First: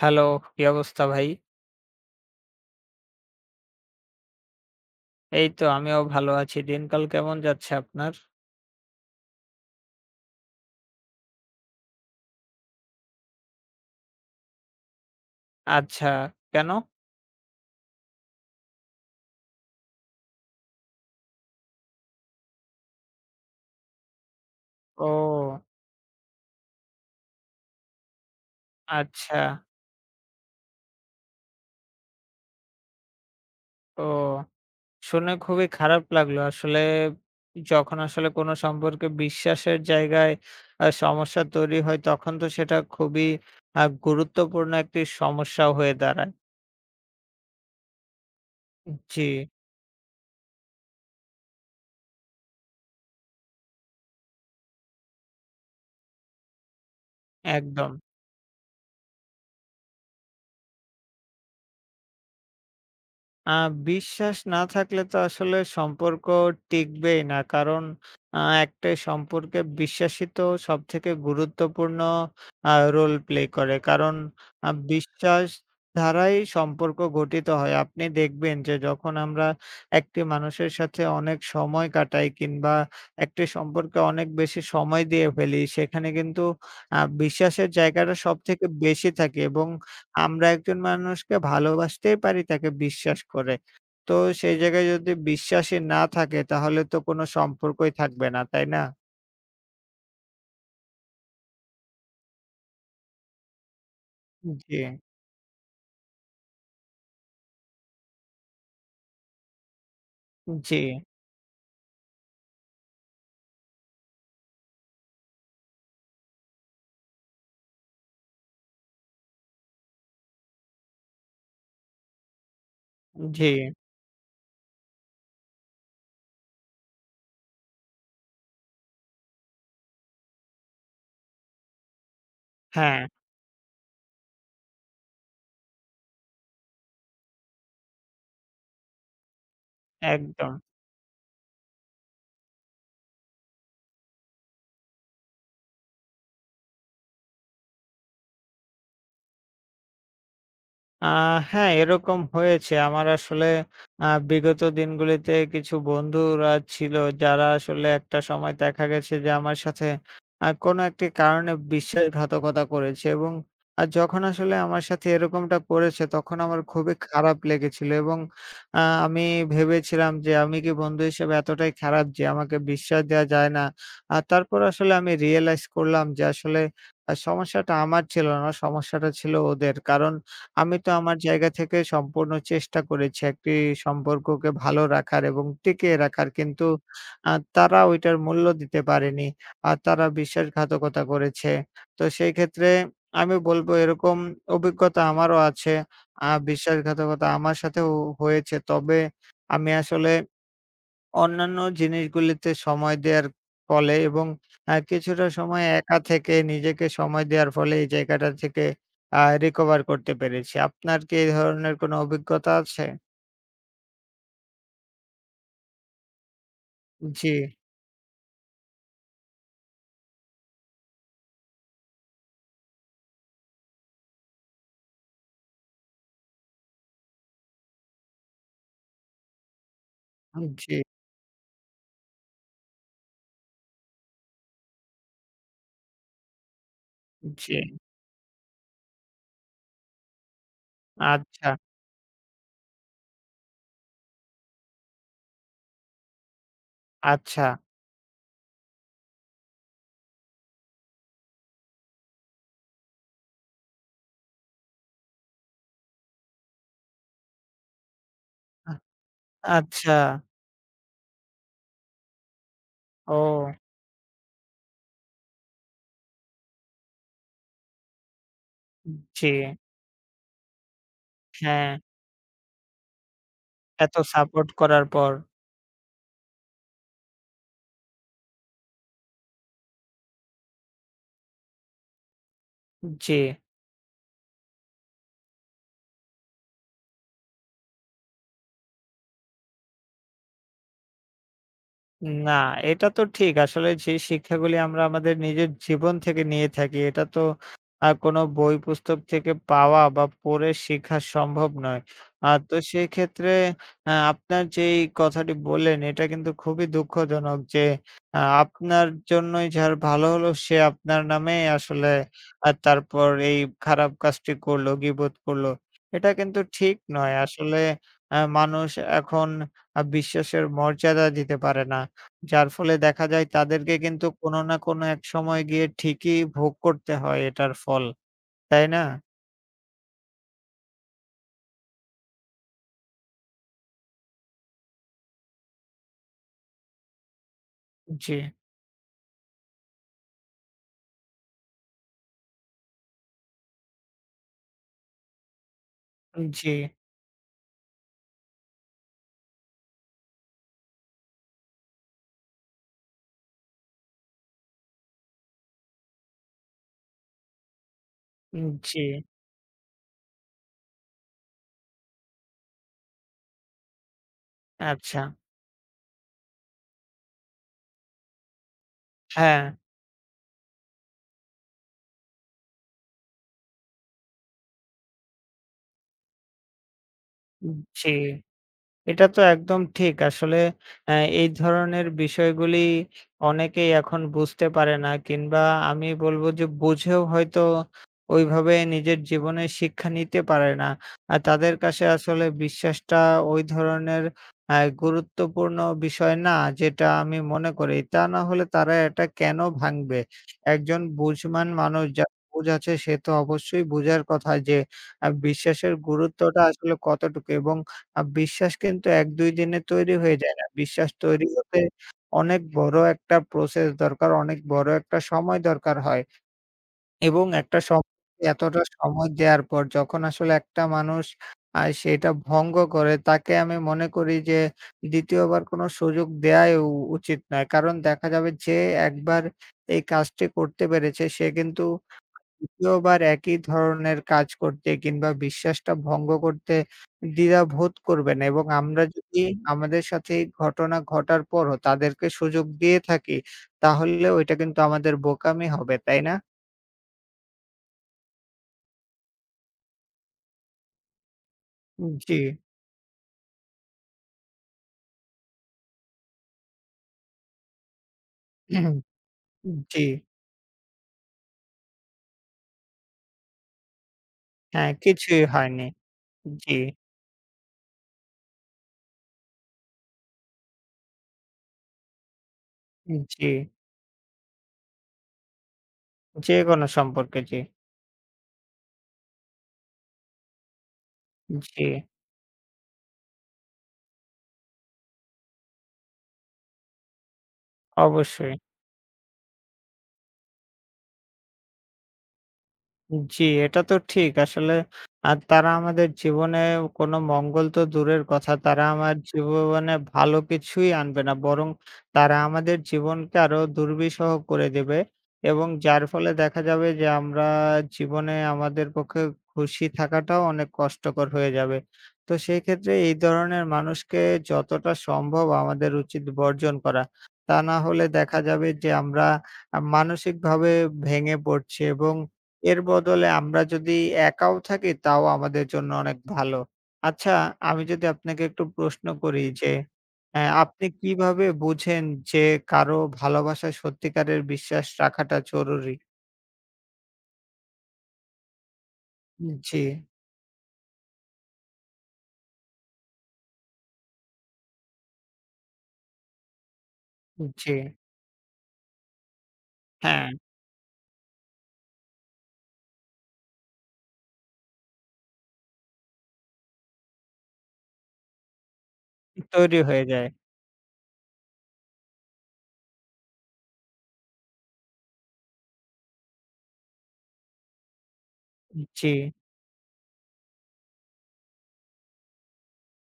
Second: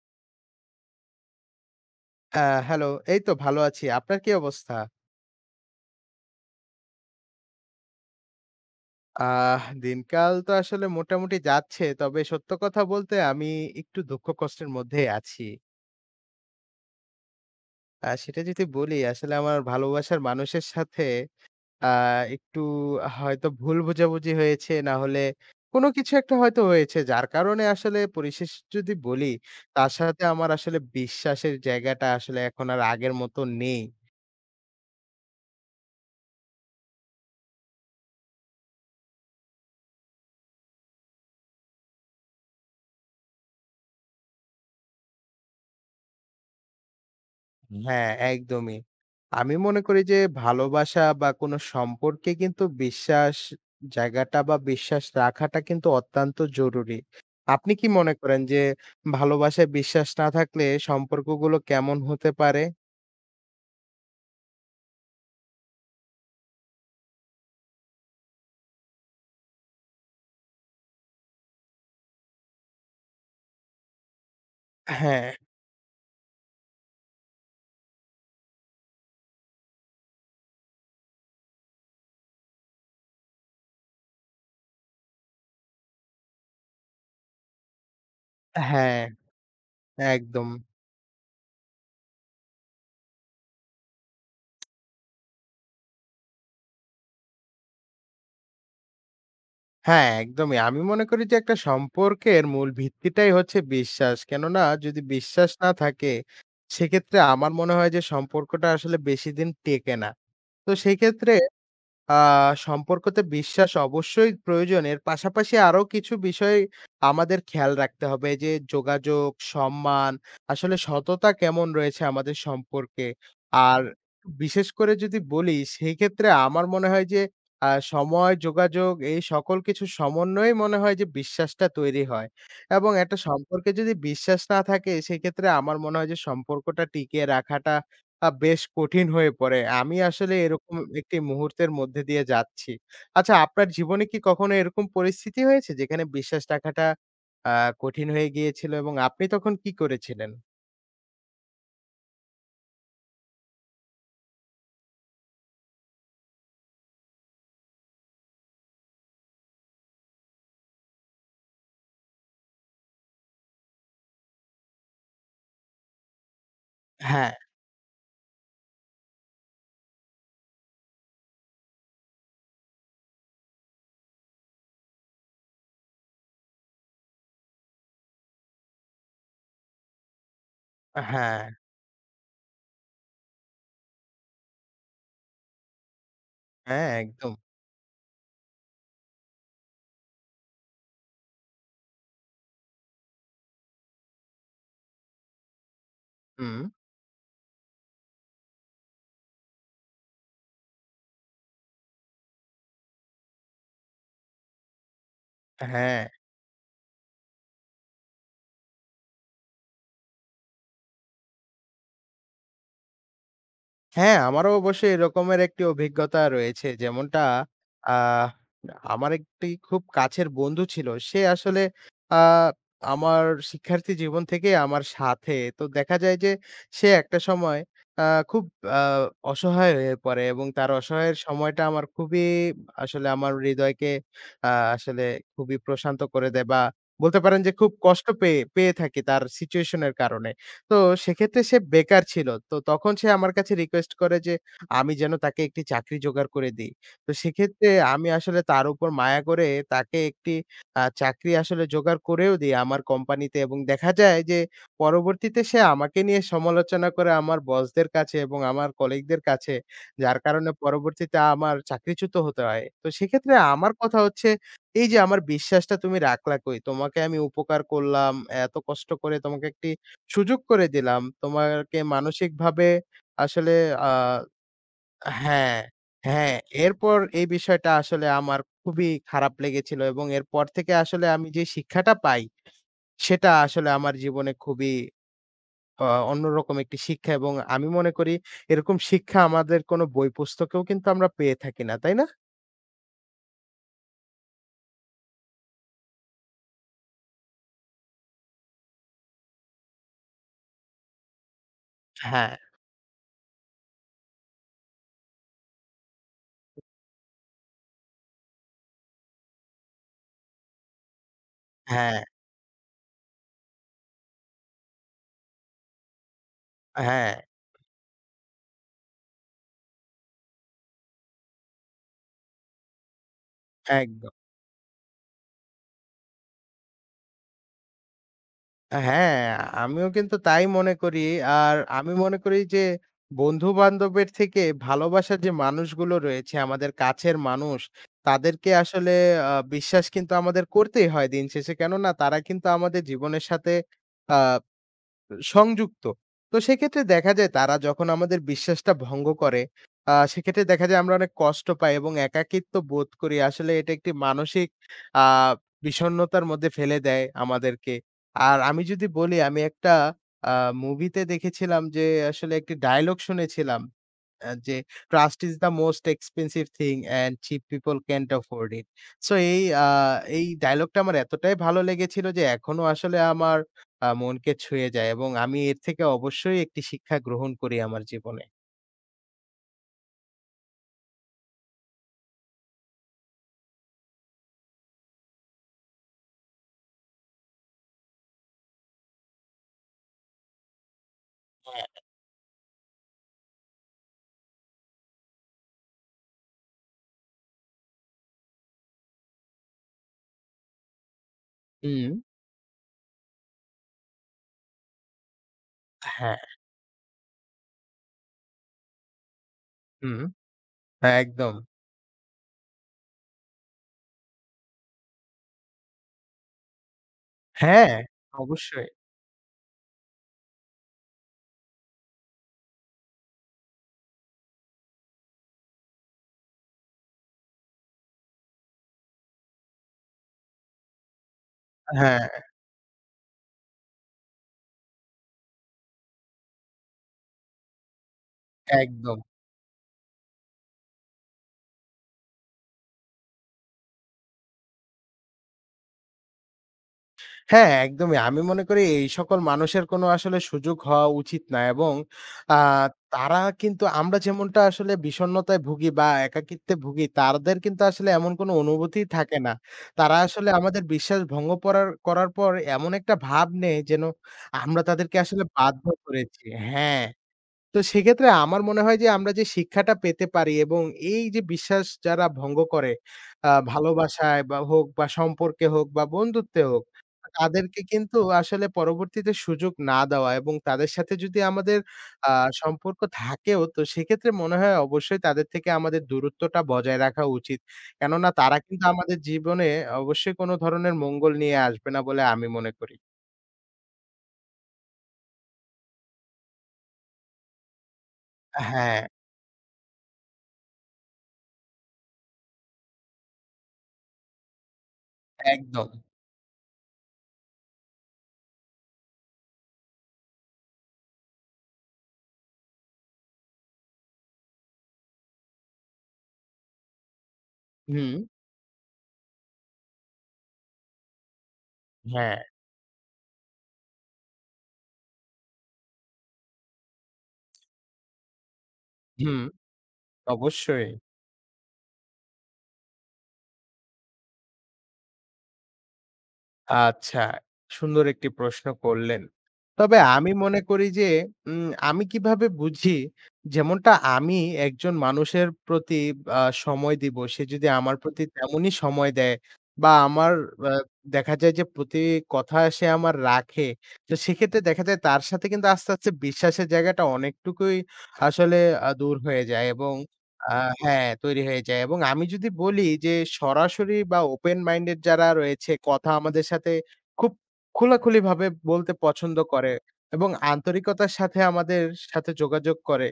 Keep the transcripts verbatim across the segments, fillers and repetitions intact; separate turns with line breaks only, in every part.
Hello, কি অবস্থা ভাই?
আ হ্যালো। এই তো ভালো আছি। আপনার কি অবস্থা?
এই তো আমিও ভালো আছি। দিনকাল কেমন যাচ্ছে আপনার?
আহ দিনকাল তো আসলে মোটামুটি যাচ্ছে। তবে সত্য কথা বলতে আমি একটু দুঃখ কষ্টের মধ্যেই আছি।
আচ্ছা, কেন?
আ সেটা যদি বলি আসলে আমার ভালোবাসার মানুষের সাথে আ একটু হয়তো ভুল বোঝাবুঝি হয়েছে, না
ও
হলে কোনো কিছু একটা হয়তো হয়েছে। যার কারণে আসলে পরিশেষে যদি বলি,
আচ্ছা।
তার সাথে আমার আসলে বিশ্বাসের জায়গাটা আসলে এখন আর আগের মতো নেই।
ও শুনে খুবই খারাপ লাগলো। আসলে যখন আসলে কোনো সম্পর্কে বিশ্বাসের জায়গায় আ সমস্যা তৈরি হয় তখন তো সেটা খুবই আ গুরুত্বপূর্ণ একটি সমস্যা হয়ে দাঁড়ায়।
হ্যাঁ, একদমই।
জি,
আমি মনে করি যে ভালোবাসা বা কোনো সম্পর্কে কিন্তু বিশ্বাস জায়গাটা বা বিশ্বাস রাখাটা কিন্তু অত্যন্ত জরুরি। আপনি কি
একদম।
মনে করেন যে ভালোবাসায় বিশ্বাস না থাকলে সম্পর্কগুলো কেমন হতে পারে?
আ বিশ্বাস না থাকলে তো আসলে সম্পর্ক টিকবেই না। কারণ আ একটা সম্পর্কে বিশ্বাসই তো সবথেকে গুরুত্বপূর্ণ আ রোল প্লে করে। কারণ আ
হ্যাঁ,
বিশ্বাস দ্বারাই সম্পর্ক গঠিত হয়। আপনি দেখবেন যে যখন আমরা একটি মানুষের সাথে অনেক সময় কাটাই কিংবা একটি সম্পর্কে অনেক বেশি সময় দিয়ে ফেলি, সেখানে কিন্তু আ বিশ্বাসের জায়গাটা সবথেকে
হ্যাঁ,
বেশি থাকে এবং আমরা
একদম।
একজন মানুষকে ভালোবাসতেই পারি তাকে বিশ্বাস করে। তো সেই জায়গায় যদি বিশ্বাসই না থাকে তাহলে তো কোনো সম্পর্কই থাকবে না, তাই না?
হ্যাঁ, একদমই। আমি মনে করি যে একটা সম্পর্কের মূল ভিত্তিটাই হচ্ছে বিশ্বাস। কেননা
জি,
যদি বিশ্বাস না থাকে সেক্ষেত্রে আমার মনে হয় যে সম্পর্কটা আসলে বেশিদিন টেকে না। তো
জি,
সেক্ষেত্রে আ সম্পর্কতে বিশ্বাস অবশ্যই প্রয়োজন। এর পাশাপাশি আরো কিছু বিষয় আমাদের খেয়াল রাখতে হবে যে যোগাযোগ, সম্মান, আসলে সততা কেমন রয়েছে আমাদের সম্পর্কে।
জি।
আর বিশেষ করে যদি বলি সেই ক্ষেত্রে আমার মনে হয় যে আ সময়, যোগাযোগ এই সকল কিছু সমন্বয়ে মনে হয় যে বিশ্বাসটা তৈরি হয়। এবং
হ্যাঁ,
একটা সম্পর্কে যদি বিশ্বাস না থাকে সেক্ষেত্রে আমার মনে হয় যে সম্পর্কটা টিকিয়ে রাখাটা আ বেশ কঠিন হয়ে পড়ে। আমি আসলে
একদম।
এরকম একটি মুহূর্তের মধ্যে দিয়ে যাচ্ছি। আচ্ছা আপনার জীবনে কি কখনো এরকম পরিস্থিতি হয়েছে যেখানে বিশ্বাস রাখাটা আ কঠিন হয়ে গিয়েছিল এবং আপনি তখন কি করেছিলেন?
আ হ্যাঁ, এরকম হয়েছে। আমার আসলে আ বিগত দিনগুলিতে কিছু বন্ধুরা ছিল যারা আসলে একটা সময় দেখা গেছে যে আমার সাথে আ কোনো একটি কারণে বিশ্বাসঘাতকতা করেছে এবং আ যখন আসলে আমার সাথে এরকমটা করেছে তখন আমার খুবই
হ্যাঁ,
খারাপ লেগেছিল এবং আ আমি ভেবেছিলাম যে আমি কি বন্ধু হিসেবে এতটাই খারাপ যে আমাকে বিশ্বাস দেওয়া যায় না। আর তারপর আসলে আমি রিয়ালাইজ করলাম যে আসলে আ সমস্যাটা আমার ছিল না, সমস্যাটা ছিল ওদের। কারণ আমি তো আমার
হ্যাঁ।
জায়গা থেকে সম্পূর্ণ চেষ্টা করেছি একটি সম্পর্ককে ভালো রাখার এবং টিকিয়ে রাখার। কিন্তু
হ্যাঁ, একদম।
আ তারা ওইটার মূল্য দিতে পারেনি। আর তারা বিশ্বাসঘাতকতা করেছে। তো সেই ক্ষেত্রে আমি বলব এরকম অভিজ্ঞতা আমারও আছে। আ
হুম,
বিশ্বাসঘাতকতা আমার সাথেও হয়েছে। তবে আমি আসলে অন্যান্য জিনিসগুলিতে সময় দেওয়ার ফলে এবং আ কিছুটা সময় একা
হ্যাঁ।
থেকে নিজেকে সময় দেওয়ার ফলে এই জায়গাটা থেকে আ রিকভার করতে পেরেছি। আপনার কি এই ধরনের কোনো অভিজ্ঞতা আছে?
হ্যাঁ, আমারও অবশ্যই এরকমের একটি অভিজ্ঞতা রয়েছে। যেমনটা
জি,
আহ আমার একটি খুব কাছের বন্ধু ছিল। সে আসলে আ আমার শিক্ষার্থী জীবন থেকে আমার সাথে। তো দেখা যায় যে সে একটা সময় আ খুব আ অসহায় হয়ে পড়ে এবং তার
জি,
অসহায়ের সময়টা আমার খুবই আসলে আমার হৃদয়কে আ আসলে খুবই প্রশান্ত করে দেয় বা বলতে পারেন যে
জি।
খুব কষ্ট পেয়ে পেয়ে থাকি তার সিচুয়েশন এর কারণে। তো সেক্ষেত্রে
আচ্ছা,
সে বেকার ছিল। তো তখন সে আমার কাছে রিকোয়েস্ট করে যে আমি যেন তাকে একটি চাকরি জোগাড় করে দেই। তো
আচ্ছা,
সেক্ষেত্রে আমি আসলে তার উপর মায়া করে তাকে একটি আ চাকরি আসলে জোগাড় করেও দেই আমার কোম্পানিতে এবং দেখা যায় যে পরবর্তীতে সে আমাকে নিয়ে সমালোচনা করে আমার বসদের কাছে এবং আমার
আ
কলিগদের কাছে।
আচ্ছা।
যার কারণে পরবর্তীতে আমার চাকরিচ্যুত হতে হয়। তো সেক্ষেত্রে
ও
আমার কথা হচ্ছে এই যে আমার বিশ্বাসটা তুমি রাখলা কই? তোমাকে আমি উপকার করলাম, এত কষ্ট করে
জি।
তোমাকে একটি সুযোগ করে দিলাম।
হ্যাঁ,
তোমাকে মানসিকভাবে আসলে আ
এত সাপোর্ট করার পর।
হ্যাঁ, হ্যাঁ। এরপর এই বিষয়টা আসলে আমার খুবই খারাপ লেগেছিল এবং এরপর থেকে আসলে আমি যে শিক্ষাটা পাই,
জি।
সেটা আসলে আমার জীবনে খুবই অ অন্যরকম একটি শিক্ষা এবং আমি মনে করি এরকম শিক্ষা আমাদের কোনো বই পুস্তকেও কিন্তু আমরা পেয়ে থাকি না, তাই না?
না, এটা তো ঠিক। আসলে যে শিক্ষাগুলি আমরা আমাদের নিজের জীবন থেকে নিয়ে থাকি, এটা তো আ কোনো বই পুস্তক থেকে পাওয়া বা পড়ে শেখা সম্ভব নয়। আ
হ্যাঁ,
তো সেক্ষেত্রে আ আপনার যেই কথাটি বললেন, এটা কিন্তু খুবই দুঃখজনক যে আ আপনার জন্যই যার ভালো হলো সে আপনার নামে আসলে
হ্যাঁ,
আ তারপর এই খারাপ কাজটি করলো, গীবত করলো। এটা কিন্তু ঠিক
হ্যাঁ,
নয়। আসলে আ মানুষ এখন আ বিশ্বাসের মর্যাদা দিতে পারে না। যার ফলে দেখা যায় তাদেরকে কিন্তু
একদম।
কোনো না কোনো এক সময় গিয়ে ঠিকই ভোগ করতে হয় এটার ফল। তাই না?
হ্যাঁ, আমিও কিন্তু তাই মনে করি। আর আমি মনে করি যে বন্ধু-বান্ধবের থেকে ভালোবাসার যে মানুষগুলো রয়েছে, আমাদের কাছের মানুষ,
জি,
তাদেরকে আসলে আ বিশ্বাস কিন্তু আমাদের করতেই হয় দিন শেষে। কেননা তারা কিন্তু আমাদের জীবনের সাথে আ সংযুক্ত। তো
জি,
সেক্ষেত্রে দেখা যায় তারা যখন আমাদের বিশ্বাসটা ভঙ্গ করে, আ সেক্ষেত্রে দেখা যায় আমরা অনেক কষ্ট পাই এবং একাকিত্ব বোধ করি। আসলে এটা একটি মানসিক আ বিষণ্ণতার মধ্যে ফেলে দেয় আমাদেরকে। আর আমি
জি,
যদি বলি আমি একটা আ মুভিতে দেখেছিলাম যে আসলে একটি ডায়ালগ শুনেছিলাম। আ যে
আচ্ছা।
"Trust is the most expensive thing and cheap people can't afford it." So এই
হ্যাঁ,
আ এই ডায়ালগটা আমার এতটাই ভালো লেগেছিল যে এখনো আসলে আমার আ মনকে ছুঁয়ে যায় এবং আমি এর থেকে অবশ্যই একটি শিক্ষা গ্রহণ করি আমার
জি।
জীবনে।
এটা তো একদম ঠিক। আসলে অ্যা এই ধরনের বিষয়গুলি অনেকেই এখন বুঝতে পারে না কিংবা আমি বলব যে বুঝেও হয়তো ওইভাবে নিজের জীবনে শিক্ষা নিতে পারে না। আর তাদের
হ্যাঁ।
কাছে আসলে বিশ্বাসটা ওই ধরনের অ্যা গুরুত্বপূর্ণ বিষয় না যেটা আমি মনে করি। তা না হলে তারা এটা কেন ভাঙবে? একজন বুঝবান মানুষ
হুম।
যার বুঝ আছে সে তো অবশ্যই বুঝার কথা যে আ বিশ্বাসের
হ্যাঁ।
গুরুত্বটা আসলে কতটুকু এবং আ বিশ্বাস কিন্তু এক দুই দিনে তৈরি
হুম।
হয়ে যায় না। বিশ্বাস
হ্যাঁ,
তৈরি
একদম।
হতে অনেক বড় একটা প্রসেস দরকার, অনেক বড় একটা সময় দরকার হয় এবং একটা
হ্যাঁ,
সম্পর্কে এতটা
অবশ্যই।
সময় দেওয়ার পর যখন আসলে একটা মানুষ আ সেটা ভঙ্গ করে তাকে আমি মনে করি যে দ্বিতীয় বার কোনো সুযোগ দেয়াই উ উচিত নয়। কারণ দেখা যাবে যে একবার এই কাজটি করতে পেরেছে সে কিন্তু
হ্যাঁ,
দ্বিতীয়বার একই ধরনের কাজ করতে কিংবা বিশ্বাসটা ভঙ্গ করতে দ্বিধাবোধ করবে না এবং আমরা
একদম।
যদি আমাদের সাথে এই ঘটনা ঘটার পরও তাদেরকে সুযোগ দিয়ে থাকি, তাহলে ওইটা কিন্তু আমাদের বোকামি হবে, তাই না?
হ্যাঁ, একদমই। আমি মনে করি এই সকল মানুষের কোনো আসলে সুযোগ হওয়া উচিত না এবং
জি,
আ তারা কিন্তু আমরা যেমনটা আসলে বিষণ্ণতায় ভুগি বা একাকিত্বে ভুগি, তাদের কিন্তু আসলে এমন কোনো অনুভূতি থাকে না।
জি,
তারা আসলে আমাদের বিশ্বাস ভঙ্গ পরার করার পর এমন একটা ভাব নেয় যেন আমরা
হ্যাঁ,
তাদেরকে আসলে
কিছুই
বাধ্য
হয়নি।
করেছি।
জি,
হ্যাঁ। তো সেক্ষেত্রে আমার মনে হয় যে আমরা যে শিক্ষাটা পেতে পারি এবং এই যে বিশ্বাস যারা ভঙ্গ করে
জি,
আ হুম। ভালোবাসায় বা হোক বা সম্পর্কে হোক বা বন্ধুত্বে হোক,
যেকোনো সম্পর্কে জি,
তাদেরকে কিন্তু আসলে পরবর্তীতে সুযোগ না দেওয়া এবং তাদের সাথে যদি আমাদের
জি,
আ সম্পর্ক থাকেও তো সেক্ষেত্রে মনে হয় অবশ্যই তাদের থেকে আমাদের দূরত্বটা বজায় রাখা উচিত। কেননা
অবশ্যই।
তারা কিন্তু আমাদের জীবনে অবশ্যই কোনো ধরনের মঙ্গল নিয়ে আসবে না বলে আমি মনে করি।
জি, এটা তো ঠিক। আসলে আ তারা আমাদের জীবনে কোনো মঙ্গল তো দূরের কথা, তারা
হ্যাঁ, একদম।
আমার জীবনে ভালো কিছুই আনবে না। বরং তারা আমাদের জীবনকে আরো দুর্বিষহ করে দেবে এবং
একদম।
যার ফলে দেখা যাবে যে আমরা জীবনে আমাদের পক্ষে খুশি থাকাটাও অনেক কষ্টকর হয়ে যাবে। তো সেই ক্ষেত্রে এই ধরনের মানুষকে যতটা সম্ভব আমাদের উচিত বর্জন করা। তা না হলে
হুম।
দেখা যাবে যে আমরা আ মানসিকভাবে ভেঙে পড়ছি এবং
হ্যাঁ,
এর বদলে আমরা যদি একাও থাকি তাও আমাদের জন্য অনেক ভালো। আচ্ছা আমি যদি আপনাকে একটু প্রশ্ন
হুম,
করি যে, অ্যা আপনি
অবশ্যই।
কিভাবে বুঝেন যে কারো ভালোবাসায় সত্যিকারের বিশ্বাস রাখাটা জরুরি?
আচ্ছা, সুন্দর একটি প্রশ্ন করলেন।
জি,
তবে আমি মনে করি যে উম আমি কিভাবে বুঝি যেমনটা আমি একজন মানুষের প্রতি আ সময় দিব, সে যদি
জি,
আমার প্রতি তেমনই সময় দেয় বা
হ্যাঁ,
আমার আ দেখা যায় যে প্রতি কথা সে আমার রাখে। তো সেক্ষেত্রে দেখা যায় তার সাথে কিন্তু আস্তে, আস্তে বিশ্বাসের জায়গাটা অনেকটুকুই আসলে আ দূর হয়ে যায়
তৈরি
এবং
হয়ে যায়।
আ হ্যাঁ, তৈরি হয়ে যায় এবং আমি যদি বলি যে সরাসরি বা ওপেন মাইন্ডেড যারা রয়েছে কথা আমাদের সাথে খুব খোলাখুলিভাবে বলতে
জি,
পছন্দ করে এবং আন্তরিকতার সাথে আমাদের সাথে যোগাযোগ করে।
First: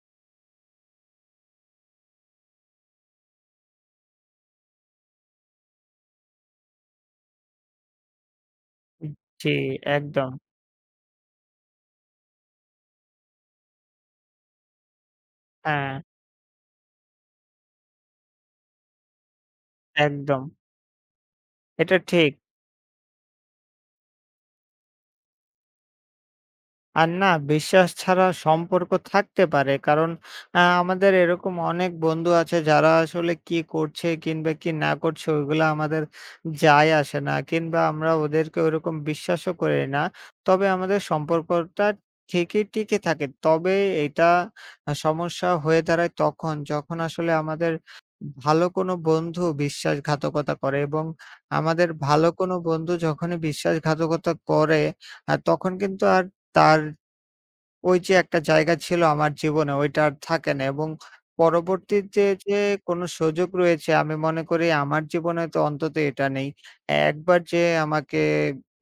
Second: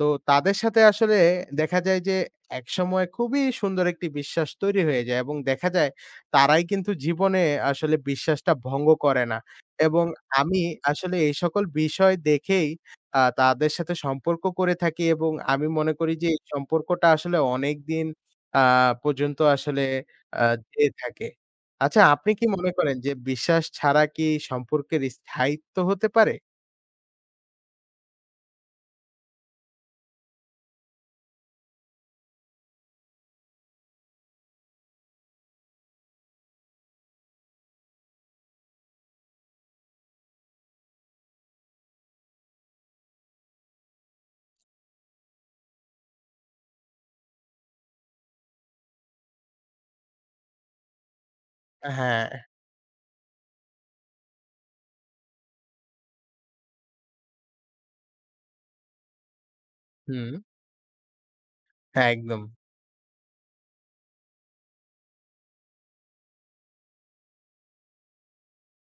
তো তাদের সাথে আসলে দেখা যায় যে একসময় খুবই সুন্দর একটি বিশ্বাস তৈরি হয়ে যায় এবং দেখা যায় তারাই কিন্তু জীবনে আসলে বিশ্বাসটা ভঙ্গ করে না।
জি,
এবং
একদম।
আমি আসলে এই সকল বিষয় দেখেই আ তাদের সাথে সম্পর্ক করে থাকি এবং আমি মনে
হ্যাঁ,
করি যে এই সম্পর্কটা আসলে অনেকদিন আ পর্যন্ত আসলে আ
একদম।
যেয়ে থাকে।
এটা
আচ্ছা আপনি
ঠিক।
কি মনে করেন যে বিশ্বাস ছাড়া কি সম্পর্কের স্থায়িত্ব হতে পারে?
আর না বিশ্বাস ছাড়া সম্পর্ক থাকতে পারে। কারণ আ আমাদের এরকম অনেক বন্ধু আছে যারা আসলে কি করছে কিংবা কি না করছে ওইগুলা আমাদের যায় আসে না। কিংবা আমরা ওদেরকে ওইরকম বিশ্বাসও করি না। তবে আমাদের সম্পর্কটা ঠিকই টিকে থাকে। তবে এটা আ সমস্যা হয়ে দাঁড়ায় তখন যখন আসলে আমাদের ভালো কোনো বন্ধু বিশ্বাসঘাতকতা করে এবং আমাদের ভালো
হ্যাঁ,
কোনো বন্ধু যখনই বিশ্বাসঘাতকতা করে আ তখন কিন্তু আর তার ওই যে একটা জায়গা ছিল আমার জীবনে ওইটা আর
হুম,
থাকে না এবং
হ্যাঁ,
পরবর্তীতে
একদম।
যে কোনো সুযোগ রয়েছে আমি মনে করি আমার জীবনে তো অন্তত এটা নেই। একবার যে আমাকে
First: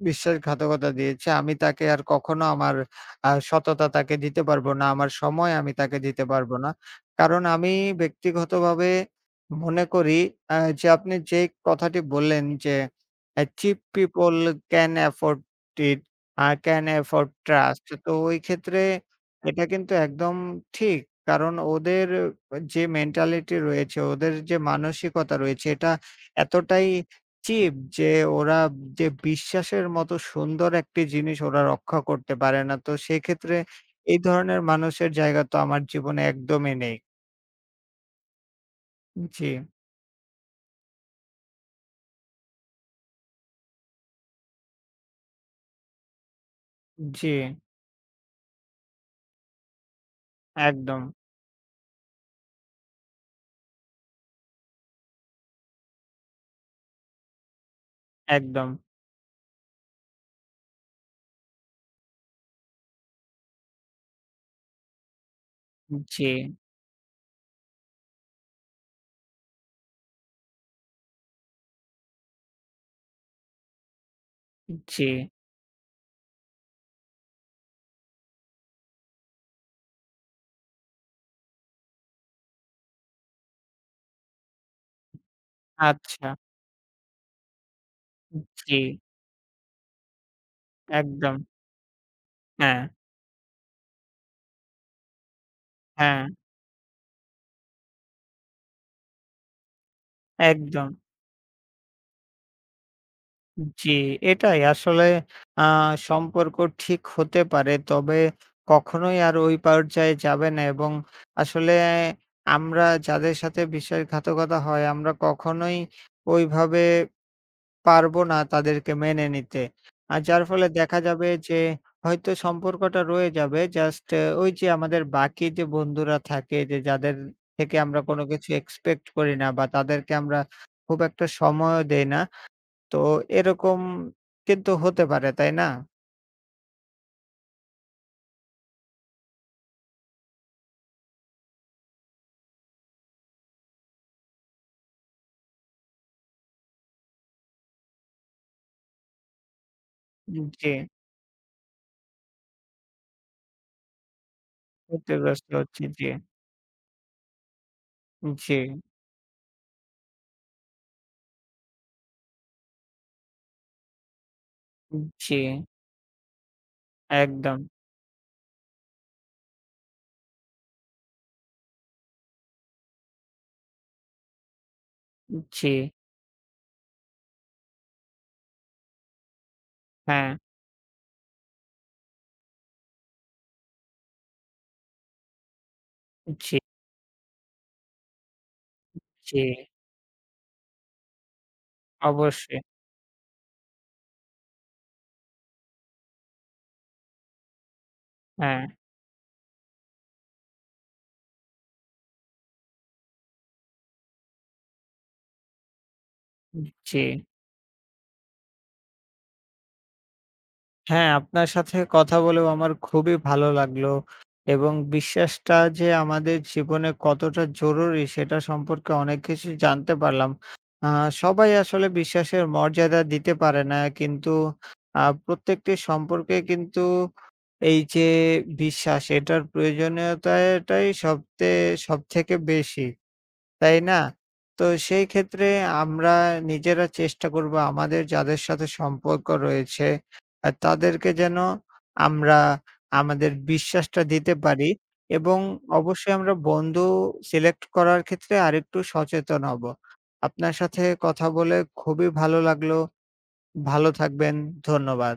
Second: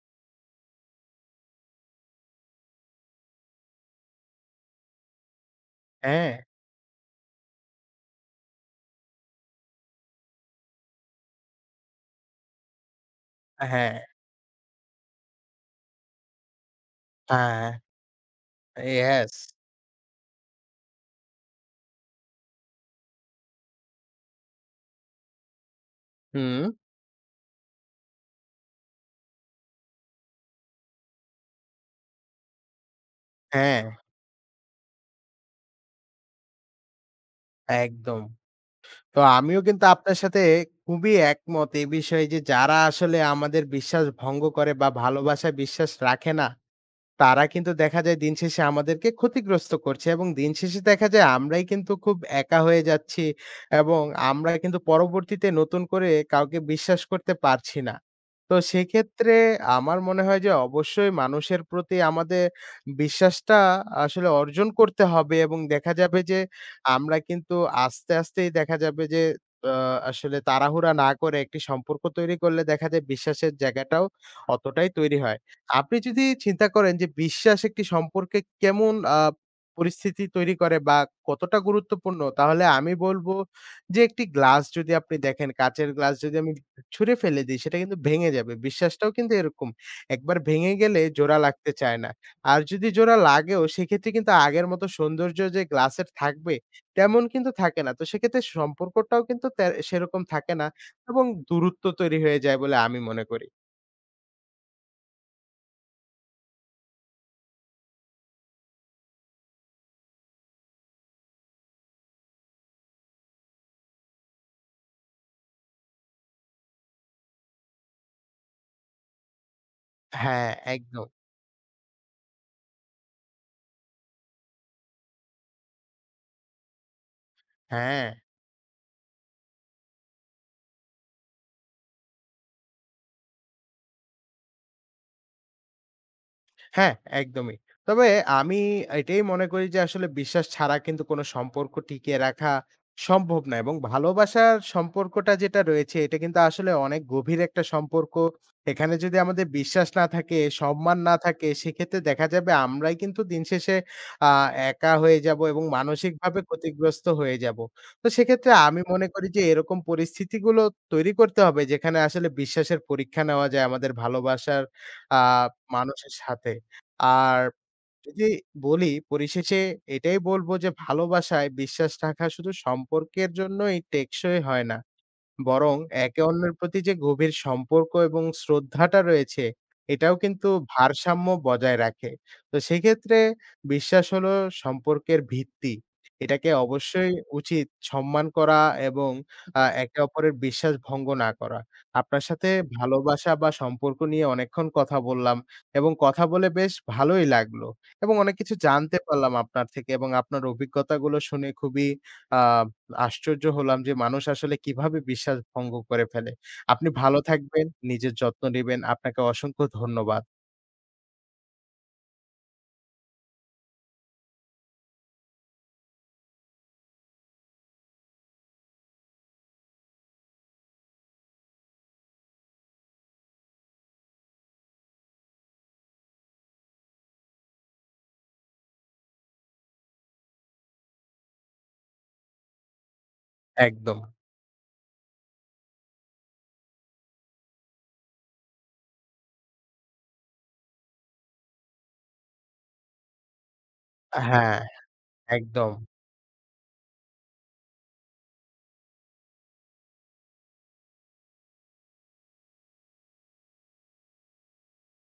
বিশ্বাসঘাতকতা দিয়েছে আমি তাকে আর কখনো আমার আ সততা তাকে দিতে পারবো না, আমার সময় আমি তাকে দিতে
হ্যাঁ,
পারবো না। কারণ আমি ব্যক্তিগতভাবে মনে করি আ যে আপনি যে কথাটি বললেন যে, "আ চিপ
হ্যাঁ,
people can afford it" uh can afford
হ্যাঁ,
ট্রাস্ট। তো ওই ক্ষেত্রে
ইয়েস,
এটা কিন্তু একদম ঠিক। কারণ ওদের যে মেন্টালিটি রয়েছে, ওদের যে মানসিকতা রয়েছে এটা
হুম,
এতটাই চিপ যে ওরা যে বিশ্বাসের মতো সুন্দর একটি জিনিস ওরা রক্ষা করতে পারে না। তো সেক্ষেত্রে
হ্যাঁ,
এই ধরনের মানুষের জায়গা তো আমার জীবনে একদমই নেই।
একদম। তো
জি,
আমিও কিন্তু আপনার সাথে খুবই একমত এ বিষয়ে যে যারা আসলে আমাদের বিশ্বাস ভঙ্গ করে বা ভালোবাসায় বিশ্বাস রাখে না
জি।
তারা কিন্তু দেখা যায় দিন শেষে আমাদেরকে ক্ষতিগ্রস্ত করছে এবং দিন শেষে
একদম,
দেখা যায় আমরাই কিন্তু খুব একা হয়ে যাচ্ছি এবং আমরা কিন্তু পরবর্তীতে নতুন করে কাউকে বিশ্বাস করতে পারছি না। তো
একদম।
সেক্ষেত্রে আমার মনে হয় যে অবশ্যই মানুষের প্রতি আমাদের বিশ্বাসটা আসলে অর্জন করতে হবে এবং দেখা যাবে
জি,
যে আমরা কিন্তু আস্তে, আস্তেই দেখা যাবে যে আ আসলে তাড়াহুড়া না করে একটি সম্পর্ক তৈরি করলে দেখা যায় বিশ্বাসের জায়গাটাও অতটাই
জি।
তৈরি হয়। আপনি যদি চিন্তা করেন যে বিশ্বাস একটি সম্পর্কে কেমন আ পরিস্থিতি তৈরি করে বা কতটা গুরুত্বপূর্ণ, তাহলে আমি বলব যে একটি গ্লাস যদি আপনি দেখেন, কাঁচের গ্লাস
আচ্ছা।
যদি আমি ছুঁড়ে ফেলে দিই সেটা কিন্তু ভেঙে যাবে।
জি,
বিশ্বাসটাও কিন্তু এরকম। একবার ভেঙে গেলে
একদম।
জোড়া লাগতে চায় না। আর
হ্যাঁ,
যদি জোড়া লাগেও সেক্ষেত্রে কিন্তু আগের মতো সৌন্দর্য যে গ্লাসের
হ্যাঁ,
থাকবে তেমন কিন্তু থাকে না। তো সেক্ষেত্রে সম্পর্কটাও কিন্তু তে সেরকম থাকে না
একদম।
এবং দূরত্ব তৈরি হয়ে যায় বলে আমি মনে করি।
জি, এটাই আসলে আ সম্পর্ক ঠিক হতে পারে। তবে কখনোই আর ওই পর্যায়ে যাবে না এবং আসলে আমরা যাদের সাথে বিশ্বাসঘাতকতা হয় আমরা কখনোই ওইভাবে পারব না তাদেরকে মেনে নিতে। আর যার
হ্যাঁ,
ফলে দেখা
একদম।
যাবে যে হয়তো সম্পর্কটা রয়ে যাবে। জাস্ট ওই যে আমাদের বাকি যে বন্ধুরা থাকে যে যাদের থেকে আমরা
হ্যাঁ।
কোনো কিছু এক্সপেক্ট করি না বা তাদেরকে আমরা খুব একটা সময়ও দেই না। তো এরকম কিন্তু হতে পারে, তাই না?
হ্যাঁ, একদমই। তবে আমি এটাই মনে করি যে আসলে বিশ্বাস ছাড়া কিন্তু কোনো সম্পর্ক টিকিয়ে রাখা সম্ভব না এবং ভালোবাসার সম্পর্কটা যেটা রয়েছে এটা কিন্তু আসলে অনেক গভীর একটা সম্পর্ক। এখানে যদি আমাদের বিশ্বাস না থাকে,
জি,
সম্মান না থাকে সেক্ষেত্রে দেখা যাবে আমরাই কিন্তু দিন শেষে আ একা হয়ে যাবো
ক্ষতিগ্রস্ত
এবং
হচ্ছি। জি,
মানসিকভাবে ক্ষতিগ্রস্ত হয়ে যাবো। তো সেক্ষেত্রে
জি,
আমি মনে করি যে এরকম পরিস্থিতিগুলো তৈরি করতে হবে যেখানে আসলে বিশ্বাসের পরীক্ষা নেওয়া যায় আমাদের ভালোবাসার আ
জি,
মানুষের সাথে। আর
একদম।
যদি বলি পরিশেষে এটাই বলব যে ভালোবাসায় বিশ্বাস রাখা শুধু সম্পর্কের জন্যই টেকসই হয় না।
জি,
বরং একে অন্যের প্রতি যে গভীর সম্পর্ক এবং শ্রদ্ধাটা রয়েছে, এটাও
হ্যাঁ,
কিন্তু ভারসাম্য বজায় রাখে। তো সেক্ষেত্রে বিশ্বাস হলো সম্পর্কের ভিত্তি। এটাকে
জি,
অবশ্যই উচিত সম্মান করা এবং
জি,
আ একে অপরের বিশ্বাস ভঙ্গ না করা। আপনার সাথে
অবশ্যই।
ভালোবাসা বা সম্পর্ক নিয়ে অনেকক্ষণ কথা বললাম এবং কথা বলে বেশ ভালোই লাগলো এবং অনেক কিছু
হ্যাঁ,
জানতে পারলাম আপনার থেকে এবং আপনার অভিজ্ঞতাগুলো শুনে খুবই আ আশ্চর্য হলাম যে মানুষ আসলে কিভাবে বিশ্বাস ভঙ্গ করে ফেলে। আপনি
জি।
ভালো থাকবেন, নিজের যত্ন নিবেন। আপনাকে অসংখ্য ধন্যবাদ।
হ্যাঁ, আপনার সাথে কথা বলেও আমার খুবই ভালো লাগলো এবং বিশ্বাসটা যে আমাদের জীবনে কতটা জরুরি সেটা সম্পর্কে অনেক কিছু জানতে পারলাম। আ সবাই আসলে বিশ্বাসের মর্যাদা দিতে পারে না। কিন্তু আ প্রত্যেকটি সম্পর্কে কিন্তু এই যে বিশ্বাস এটার প্রয়োজনীয়তাটাই সবথে সবথেকে বেশি। তাই
একদম।
না? তো সেই ক্ষেত্রে আমরা নিজেরা চেষ্টা করব আমাদের যাদের সাথে সম্পর্ক রয়েছে আ তাদেরকে যেন আমরা আমাদের বিশ্বাসটা দিতে
হ্যাঁ,
পারি এবং
একদম।
অবশ্যই আমরা বন্ধু সিলেক্ট করার ক্ষেত্রে আরেকটু সচেতন হব। আপনার সাথে কথা বলে খুবই ভালো লাগলো। ভালো থাকবেন। ধন্যবাদ।